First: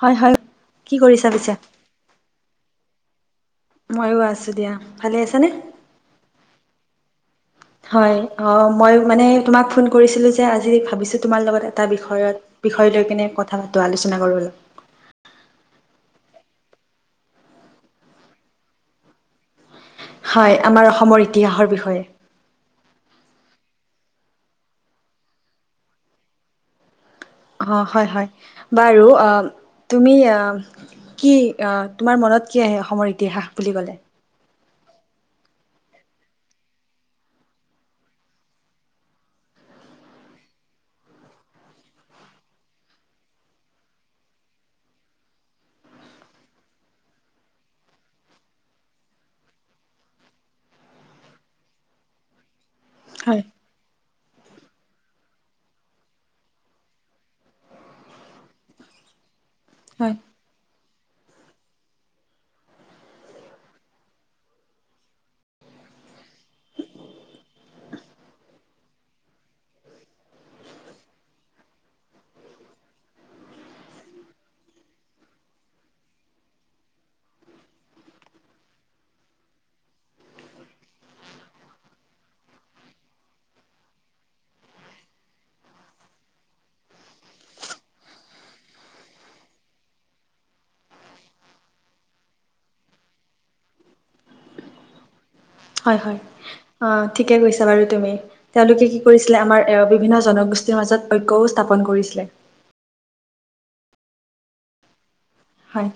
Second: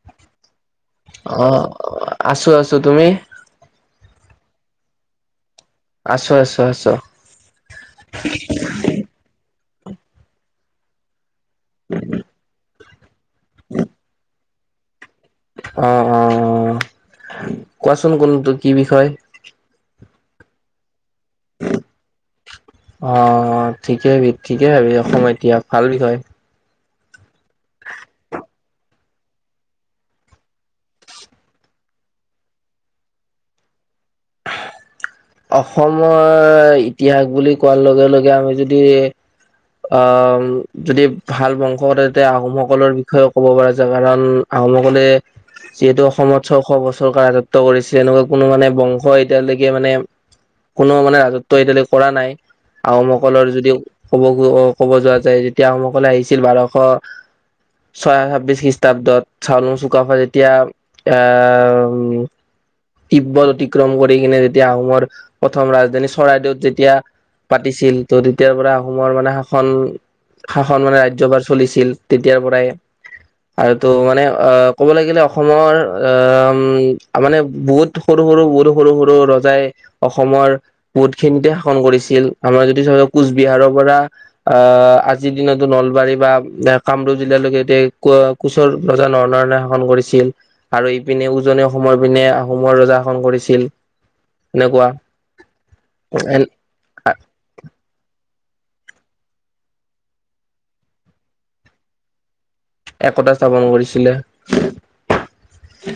হয় হয় কি কৰিছা পিছে? আহ আছো আছো তুমি ময়ো আছো দিয়া ভালে আছা নে আছো আছো আছো হয়, অ', মই মানে তোমাক ফোন কৰিছিলো যে আজি ভাবিছো তোমাৰ লগত এটা বিষয়ত বিষয় লৈ কিনে কথা পাতো আলোচনা কৰো অলপ। অ', অ', কোৱাচোন কোনটো কি বিষয়? হয়, আমাৰ অসমৰ ইতিহাসৰ বিষয়ে। অ', ঠিকে হাবি, ঠিকে ভাবি, এতিয়া ভাল বিষয়। অ', হয় হয়। বাৰু অ তুমি আহ কি আহ তোমাৰ মনত কি আহে অসমৰ ইতিহাস বুলি কলে অসমৰ ইতিহাস বুলি কোৱাৰ লগে লগে আমি যদি আহ যদি ভাল বংশ কৰে তেতিয়া আহোমসকলৰ বিষয়ে ক'ব পৰা যায় কাৰণ আহোমসকলে যিহেতু অসমত ছয়শ বছৰকাল ৰাজত্ব কৰিছে এনেকুৱা কোনো মানে বংশ এতিয়ালৈকে ক মানে কোনো মানে ৰাজত্ব এতিয়ালৈে কৰা নাই হয় আহোমসকলৰ যদি ক'ব ক'ব যোৱা যায় যেতিয়া আহোমসকলে আহিছিল বাৰশ ছয় ছাব্বিশ খ্ৰীষ্টাব্দত চাউলুং হয়। চুকাফা যেতিয়া এ উ তিব্বত অতিক্ৰম কৰি কিনে যেতিয়া আহোমৰ প্ৰথম ৰাজধানী চৰাইদেউত যেতিয়া পাতিছিল ত' তেতিয়াৰ পৰা আহোমৰ মানে শাসন শাসন মানে ৰাজ্যভাৰ চলিছিল তেতিয়াৰ পৰাই আৰু তো মানে অ ক'ব লাগিলে অসমৰ অ মানে বহুত সৰু সৰু সৰু সৰু সৰু সৰু ৰজাই অসমৰ বহুতখিনিতে শাসন কৰিছিল আমাৰ যদি চ যায় কোচবিহাৰৰ পৰা আহ আজিৰ দিনতো নলবাৰী বা কামৰূপ জিলালৈকে এতিয়া কোচৰ ৰজা নৰনাৰায়ণে শাসন কৰি চিল আৰু ইপিনে উজনে অসমৰ পিনে আহোমৰ ৰজা শাসন কৰিছিল এনেকুৱা হয় হয় অ ঠিকে কৈছা বাৰু তুমি তেওঁলোকে কি কৰিছিলে আমাৰ এ বিভিন্ন জনগোষ্ঠীৰ মাজত ঐক্যও স্থাপন কৰিছিলে একতা স্থাপন কৰিছিলে হয়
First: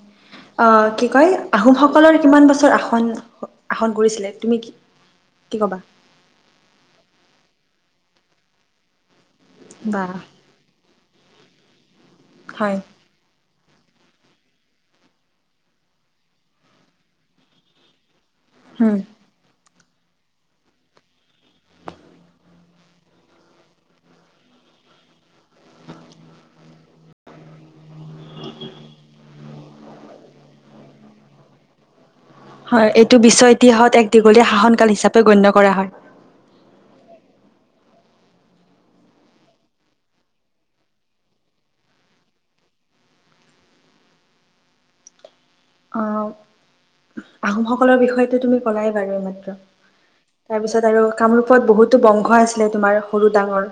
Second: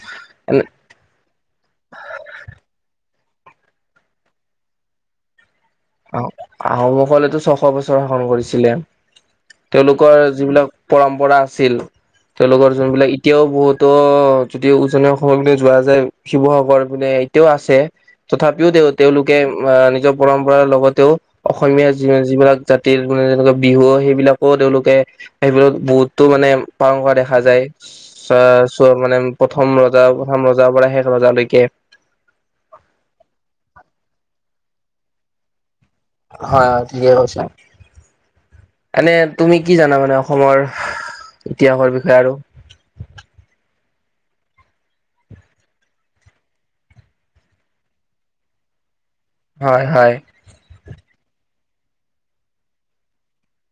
অ কি কয় আহোমসকলৰ কিমান বছৰ আসন আসন কৰিছিলে তুমি কি কি কবা আহ আহোমসকলেতো ছশ বছৰ শাসন কৰিছিলে বাহ। তেওঁলোকৰ যিবিলাক পৰম্পৰা আছিল তেওঁলোকৰ হয় যোনবিলাক এতিয়াও বহুত ত' যদি উজনি অসমযৰ পিনে যোৱা যায় শিৱসাগৰ পিনে এতিয়াও আছে তথাপিও তেওঁ উম তেওঁলোকে আহ নিজৰ পৰম্পৰা পৰাৰ লগতেও অসমীয়াি যিবিলাক জাতিৰ মানে যেনেকুৱা বিহু সেইবিলাকো তেওঁলোকে সেইবিলত বহুতো মানে পালন কৰা দেখা যায় চ চ' মানে প্ৰথম ৰজা প্ৰথম ৰজাৰ পৰা শেষ ৰজালৈকে হয় এইটো বিশ্ব ইতিহাসত এক দীঘলীয়া শাসনকাল হিচাপে গণ্য কৰা হয় হয় থিকে কৈছা এনে তুমি কি জানা মানে অসমৰ ইতিহাসৰ বিষয়ে আৰু [inaudible] অ আহোমসকলৰ বিষয়তো তুমি কলাই আৰু মাত্ৰ হয় হয় তাৰপিছত আৰু কামৰূপত বহুতো বংশ আছিলে তোমাৰ সৰু ডাঙৰ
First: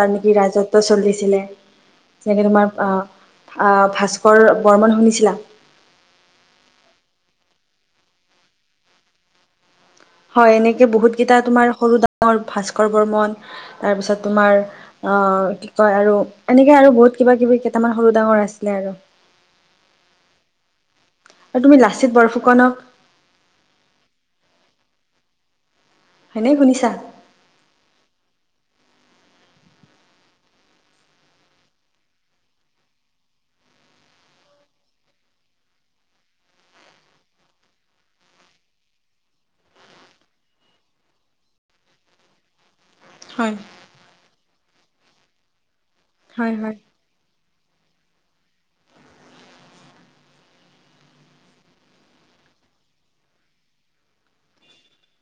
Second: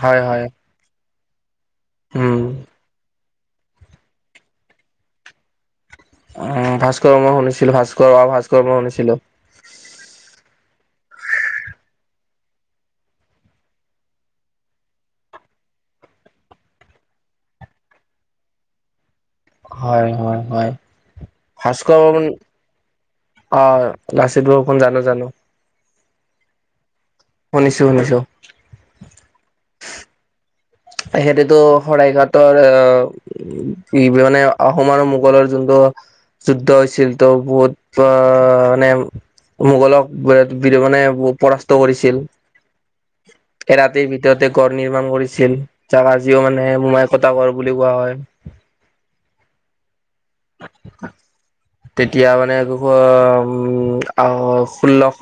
যাৰ হয় নেকি হয় ৰাজত্ব চলিছিলে তেনেকে উম তোমাৰ আহ ভাস্কৰ বৰ্মন শুনিছিলা উ ভাস্কৰবৰ্মন শুনিছিলো ভাস্কৰ আৰু ভাস্কৰ মই শুনিছিলো হয় এনেকে বহুত কেইটা তোমাৰ সৰু ডাঙৰ ভাস্কৰ বৰ্মন তাৰ পিছত তোমাৰ কি কয় আৰু এনেকৈ আৰু বহুত কিবা কিবি কেইটামান সৰু ডাঙৰ আছিলে আৰু হয় হয় হয় আৰু তুমি ভাস্কৰ লাচিত বৰ্মন বৰফুকনক অ লাচিত বৰফুকন জানো জানো হয়নে শুনিছা শুনিছো শুনিছো সিহটোতো শৰাইঘাটৰ আহ কি মানে আহোম আৰু মোগলৰ যোনটো যুদ্ধ হৈছিল তো বহুত আহ মানে মোগলক মানে পৰাস্ত কৰিছিল হয় এ ৰাতিৰ ভিতৰতে গড় নিৰ্মাণ কৰিছিল যাৰ আজিও হয় হয় মানুহে মোমাই সাগৰ বুলি কোৱা হয় [inaudible] তেতিয়া মানে একশ উম আহ ষোল্লশ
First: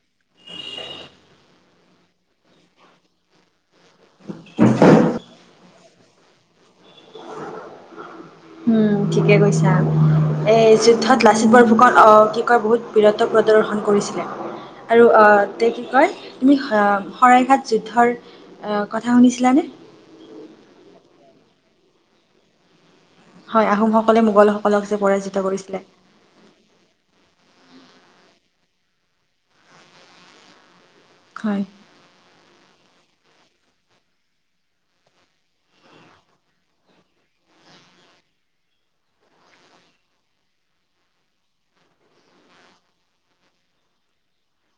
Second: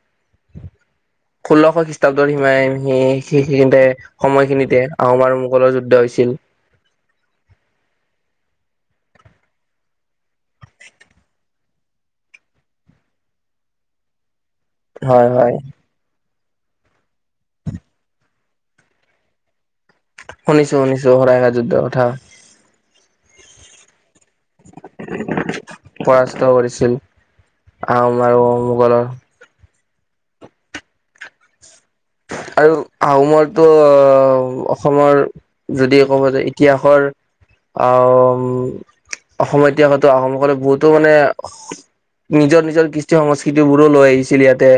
[unintelligible] ষোল্লশ খ্ৰীষ্টাব্দৰ সীমাই স সেইতে সময়খিনিতে আহোম আৰু মোগলৰ যুদ্ধ হৈছিল [inaudible] উম ঠিকে কৈছা এ যুদ্ধত লাচিত বৰ আহ কি কয় বহুত বীৰত্ব প্ৰদৰ্শন কৰিছিলে আৰু হয় আহ হয় তেওঁ কি কয় তুমি শৰাইঘাট যুদ্ধৰ কথা শুনিছিলানে শুনিছো শুনিছো শৰাইঘাটৰ যুদ্ধৰ কথা হয় আহোমসকলে মোগলসকলক পৰাজিত কৰিছিলে পৰাস্ত কৰিছিল। আহোম আৰু মোগলৰ হয় আৰু আহোমৰটো অসমৰ যদি ক'ব যায় ইতিহাসৰ আহ অসমত ইতিহাসততো আহোমকলক বহুতো মানে নিজৰ নিজৰ কৃষ্টি সংস্কৃতিবোৰো লৈ আহিছিল ইয়াতে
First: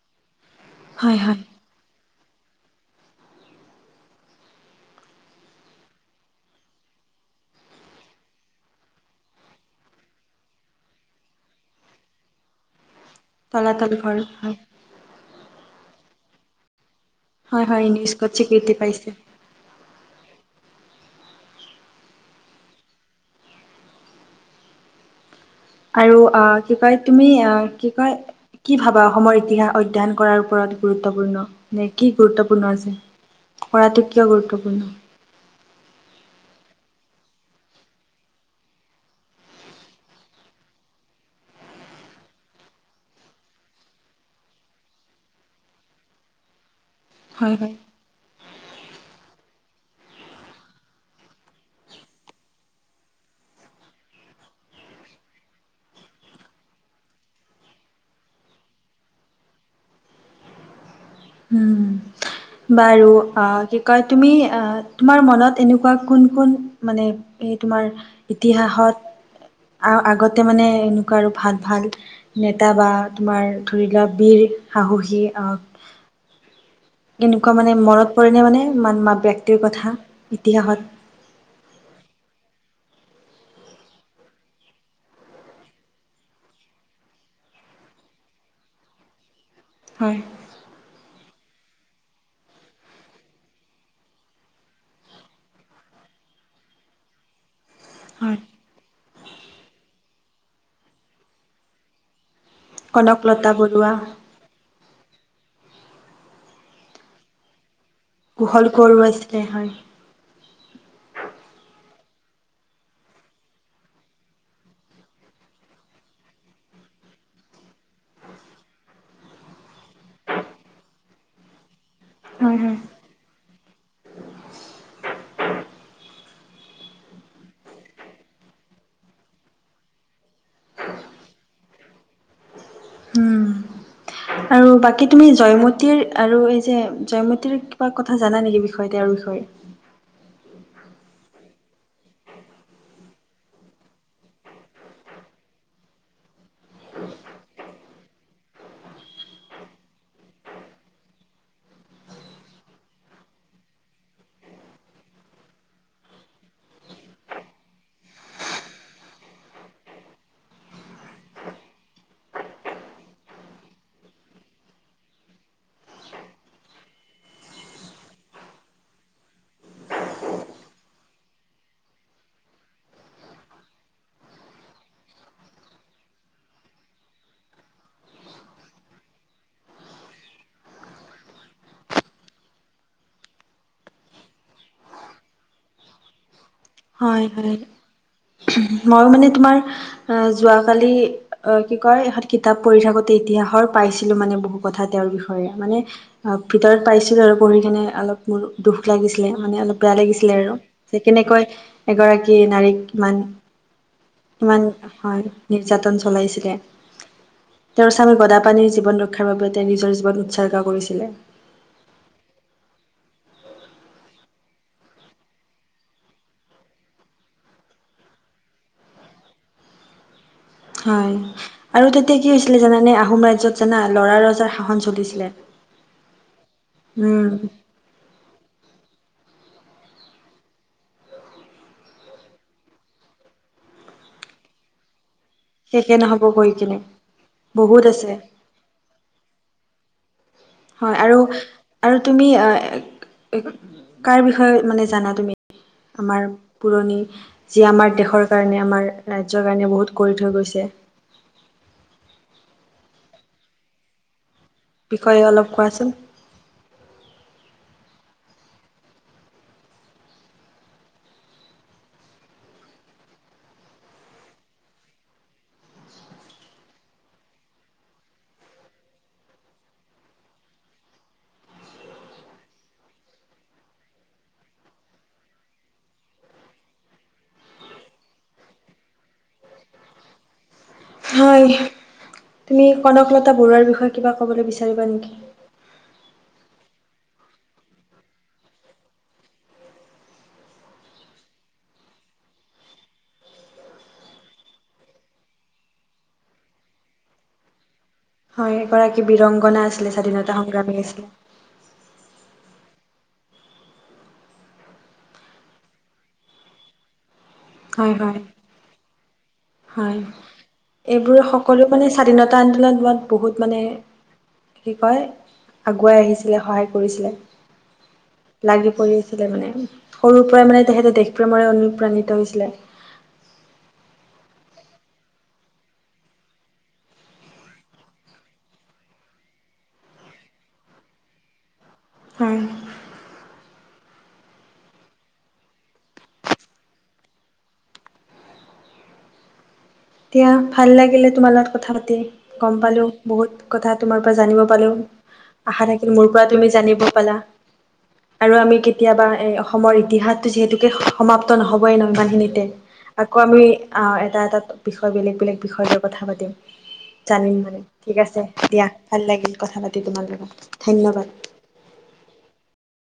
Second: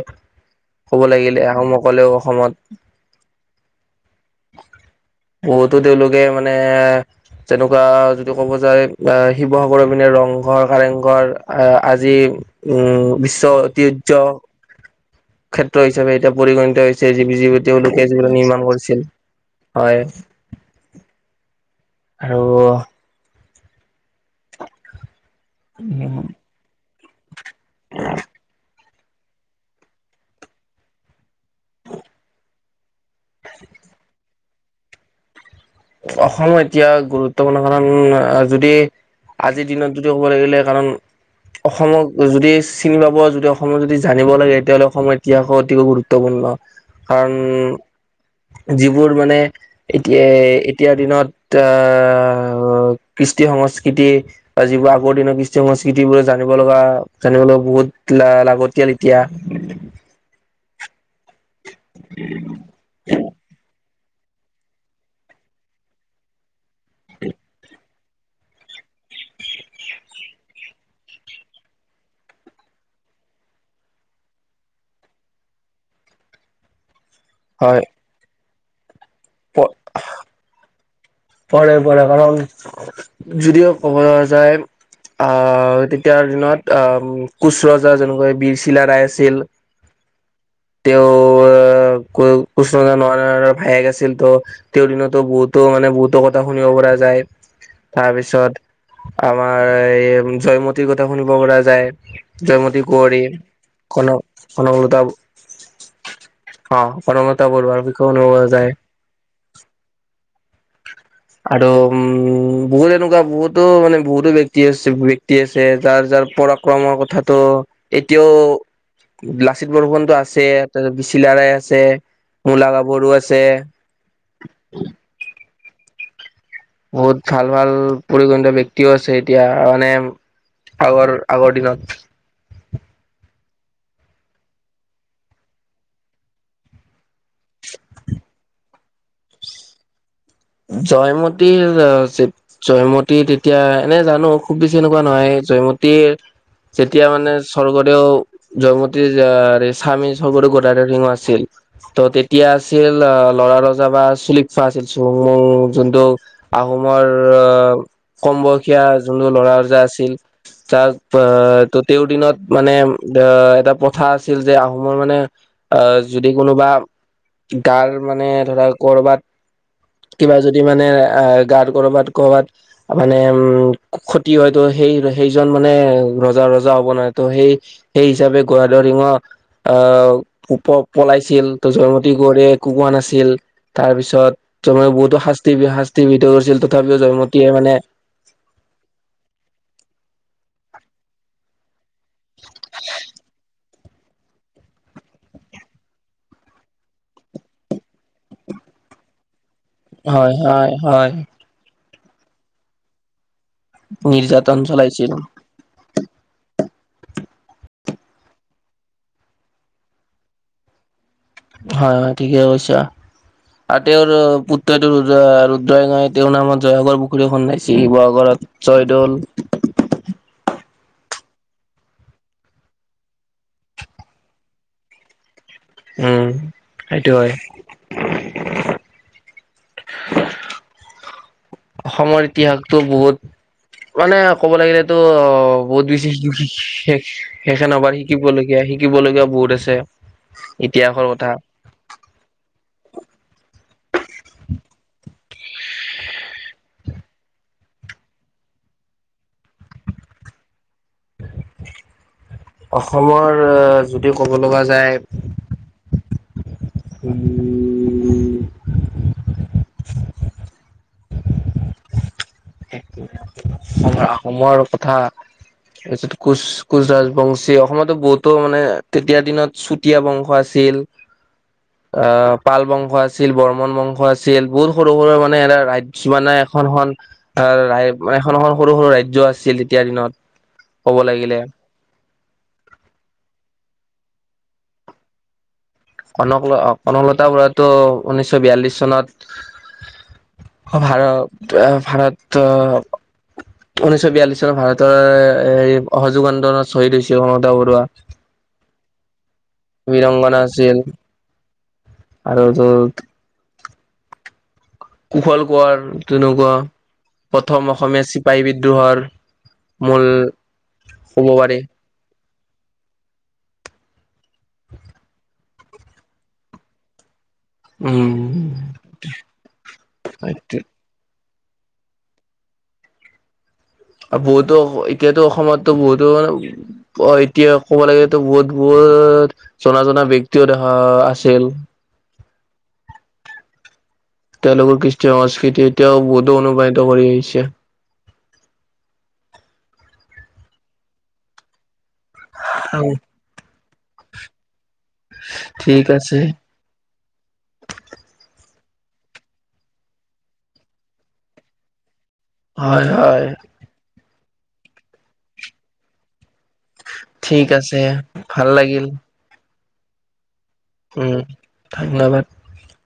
ক'ব হয় লাগিলে হয় আহোমসকলেও অসমত [inaudible] বহুতো তেওঁলোকে মানে তেনেকুৱা যদি ক'ব যায় শিৱসাগৰৰ পিনে ৰংঘৰ কাৰেংঘৰ আহ আজি উম বিশ্ব তলাতল ঘৰ ঐতিহহ্য হয় ক্ষেত্ৰ হিচাপে এতিয়া পৰিগণিত হৈছে জ হয় হয় তেওঁলোকে ইউনেস্কোত য নিৰ্মাণ স্বীকৃতি কৰিছিল পাইছে হয় আৰু আৰু অ কি কয় তুমি অ কি কয় কি ভাব বা অসমৰ ইতিহাস অধ্যয়ন কৰাৰ ওপৰত গুৰুত্বপূৰ্ণ নে কি গুৰুত্বপূৰ্ণ আছে কৰাটো কিয় গুৰুত্বপূৰ্ণ। অসমৰ এতিয়া গুৰুত্বপূৰ্ণ কাৰণ যদি আজিৰ দিনত যদি ক'ব লাগিলে কাৰণ অসমক যদি চিনি পাব যদি অসমত যদি জানিব লাগে তেতিয়াাহ'লে অসমৰ ইতিহাস অতিকৈ গুৰুত্বপূৰ্ণ। কাৰণ হয় হয় যিবোৰ মানে এতিয়া এতিয়াৰ দিনত আহ কৃষ্টি সংস্কৃতি যিবোৰ আগৰ দিনৰত কৃষ্টি সংচ সংস্কৃতি বো জানিব লগা জানিব লগা বহুত ল লাগতিয়াল ইতিহাস [unintelligible] উম বাৰু অ কি কয় তুমি আহ তোমাৰ মনত এনেকুৱা কোন কোন মানে, এই তোমাৰ ইতিহাসত। আ আগতে মানে এনেকুৱা আৰু ভাল ভাল নেতা বা তোমাৰ ধৰি লোৱা বীৰ। সাহসী আহ। এনেকুৱা মানে হয় মনত পৰে ন মানে মান মা ব্যক্তিৰ কথা ইতিহাসত। পঢ়ে পঢ়ে, কাৰণ যদিও [unintelligible] যায়। আহ, তেতিয়াৰ দিনত আহ কোচ ৰজা যেনেকৈ বীৰ চিলাৰাই আছিল। হয় তেওঁ [unintelligible] ভায়েক আছিল তো তেওঁৰ দিনতো বহুতো মানে বহুত কথা শুনিব পৰা যায়, হয় তাৰপিছত আমাৰ এই জয়মতীৰ কথা শুনিব পৰা যায় জয়মতী কুঁৱৰী, কনকলতা বৰুৱা কনক-কনকলতা। অ' কনকলতা বৰুৱা। কোহল কুঁৱৰো আছিলে হয়। আৰু উম বহুত এনেকুৱা বহুতো মানে বহুতো ব্যক্তি আছে ব্যক্তি আছে তাৰ তাৰ পৰাক্ৰমৰ কথাটো এতিয়াও লাচিত বৰষুণ টো আছে তাৰপিছত বীৰ চিলাৰাই আছে। হয় মূলা হয় গাভৰু আছে। বহুত ভাল ভাল পৰিগণিত ব্যক্তিও আছে এতিয়া মানে, আগৰ আগৰ দিনত। উম। আৰু বাকী তুমি জয়মতীৰ আৰু এই যে জয়মতীৰ কিবা কথা জানা নেকি বিষয় তেওঁৰ বিষয়ে? [inaudible] জয়মতীৰ অ, জয়মতী তেতিয়া এনে জানো খুব বেছি এনেকুৱা নহয় জয়মতীৰ যেতিয়া মানে স্বৰ্গদেউ জয়মতীৰ স্বামী স্বৰ্গদেউ গদাদেৱ সিংহ আছিল ত' তেতিয়া আছিল অ' ল'ৰা ৰজা বা চুলফোৱা আছিল অ', অ', যোনটো আহোমৰ কম বয়সীয়া যোনটো ল'ৰা ওজা আছিল তাৰ আহ, ত' তেওঁৰ দিনত মানে এ এটা প্ৰথা আছিল যে আহোমৰ মানে আহ, যদি কোনোবা গাৰ মানে ধৰা কৰ'বাত কিবা যদি মানে আহ গাৰ কৰ'বাত-কৰ'বাত মানে উম, ক্ষতি হয়তো সেই-সেইজন মানে ৰজা-ৰজা হ'ব নোৱাৰে ত সেই সেই হিচাপে গাদৰিঙ। আহ, উপৰ পলাইছিল ত জয়মতী কৰি একো কোৱা নাছিল তাৰ পিছত, ত'মই বহুতো শাস্তি -শাস্তি ভিতৰত আছিলটো। হয়- হয় মইয় মানে তোমাৰ অ, যোৱাকালি অ কি কয় এখন কিতাপ পঢ়ি থাকোতে ইতিহাসৰ পাইছিলো মানে বহু কথা তেওঁৰ বিষয়ে মানে অ, ভিতৰত পাইছিলো আৰু পঢ়ি কিনে অলপ মোৰ দুুখ লাগিছিলে মানে অলপ বেয়া লাগিছিলে হয় আৰু হয় যে হয় কেনেকৈ এগৰাকী নাৰীক ইমান নিৰ্যাতন ইমান চলাইছিল হয় নিৰ্যাতন চলাইছিলে। তেওঁৰ স্বামী গদাপানীৰ জীৱন ৰক্ষাৰ বাবে তেওঁ নিজৰ জীৱন উৎসৰ্গা কৰিছিলে। হয়-হয় ঠিকে কৈছা। অ, তেওঁৰ পুত্ৰটো ৰুদ্ৰ - ৰুদ্ৰসিংহই তেওঁৰ নামত জয়সাগৰ পুখুৰী খন্দাইছিল শিৱসাগৰত। জয়দৌল [inaudible] হয় আৰু তেতিয়া কি হৈছিলে জানানে আহোম ৰাজ্যত জানা লৰা ৰজাৰ শাসন চলিছিলে। উম, সেইটো উম হয়। [unintelligible] অসমৰ ইতিহাসটো বহুত মানে ক'ব লাগিলেটো অ, বহুত শেষে বিচেষ নহব কৈ কিনে বহুত সেইখনবাৰ আছে শিকিবলগীয়া- শিকিবলগীয়া বহুত আছে। হয় ইতিহাসৰ কথা আৰু-আৰু তুমি অ [unintelligible] কাৰ বিষয়ে মানে জানা তুমি? আমাৰ পুৰণি যিয়ে আমাৰ দেশৰ কাৰণে আমাৰ ৰাজ্যৰ কাৰণে বহুত কৰি থৈ গৈছে। অসমৰ যদি ক'ব লগা যায় বিষয়ে অলপ কোৱাচোন উম, আহোমৰ কথা তাৰপিছত কোচ কোচ ৰাজবংশী, অসমতো বহুতো মানে তেতিয়া দিনত চুতীয়া বংশ আছে চল অ', পাল বংশ আছিল, বৰ্মন বংশ আছিল বহুত সৰু সৰু মানে এটা ৰাজ্য মানে এখনখন ৰা এখন এখন সৰু সৰু ৰাজ্য আছিল তেতিয়াৰ দিনত। ক'ব লাগিলে হয়, তুমি কনকলতা বৰুৱাৰ বিষয়ে কিবা ক'বলৈ বিচাৰিবা নেকি? কনক কনকলতা বৰাটো ঊনৈশ বিয়াল্লিশ চনত অ', ভাৰত ভাৰত ঊনৈছ বিয়াল্লিছ চনত ভাৰতৰ এই অসহযোগ আন্দোলনত শ্বহীদ হৈছে মমতা বৰুৱা। হয় এগৰাকী বিৰংগনা আছিলে স্বাধীনতা বীৰংগনা সংগ্ৰামী আছিল আছিলে। আৰু তোৰ কুশল কোঁৱৰ তেনেকুৱা প্ৰথম হয় অসমীয়া হয় চিপাহী বিদ্ৰোহৰ হয় মূল এইবোৰে ক'ব পাৰি সকলো মানে স্বাধীনতা আন্দোলন মাত বহুত মানে কি কয় আগুৱাই আহিছিলে সহায় কৰিছিলে। উম লাগি পৰি আছিলে মানে সৰুৰ পৰাই মানে তেহেতে দেশ প্ৰেমৰে অনুপ্ৰাণিত হৈছিলে। আৰু বহুতো এতিয়াতো অসমতো বহুতো মানে অ, এতিয়া ক'ব লাগে বহুত বোৰ জনা জনা ব্যক্তিও দেখা আছিল হয়। তেওঁলোকৰ কৃষ্টি সংস্কৃতি এতিয়াও বোধো অনুপ্ৰাণিত কৰি আহিছে এতিয়া ভাল লাগিলে তোমাৰ লগত কথা পাতি গম পালোঁ উম, বহুত কথা তোমাৰ পৰা জানিব পালোঁ। আশা ঠিক থাকিল মোৰ আছে পৰা তুমি জানিব পালা, আৰু আমি কেতিয়াবা এই অসমৰ ইতিহাসতটো যিহেতুকে সমাপ্ত নহবই নহয় মান নিতে হয়, আকৌ হয়, আমি এটা এটা বিষয় বেলেগ বেলেগ বিষয় লৈ কথা পাতিম। জানিম মানে ঠিক আছে দিয়া ভাল লাগিল কথা পাতি তোমাৰ লগত। ধন্যবাদ। উম ধন্যবাদ।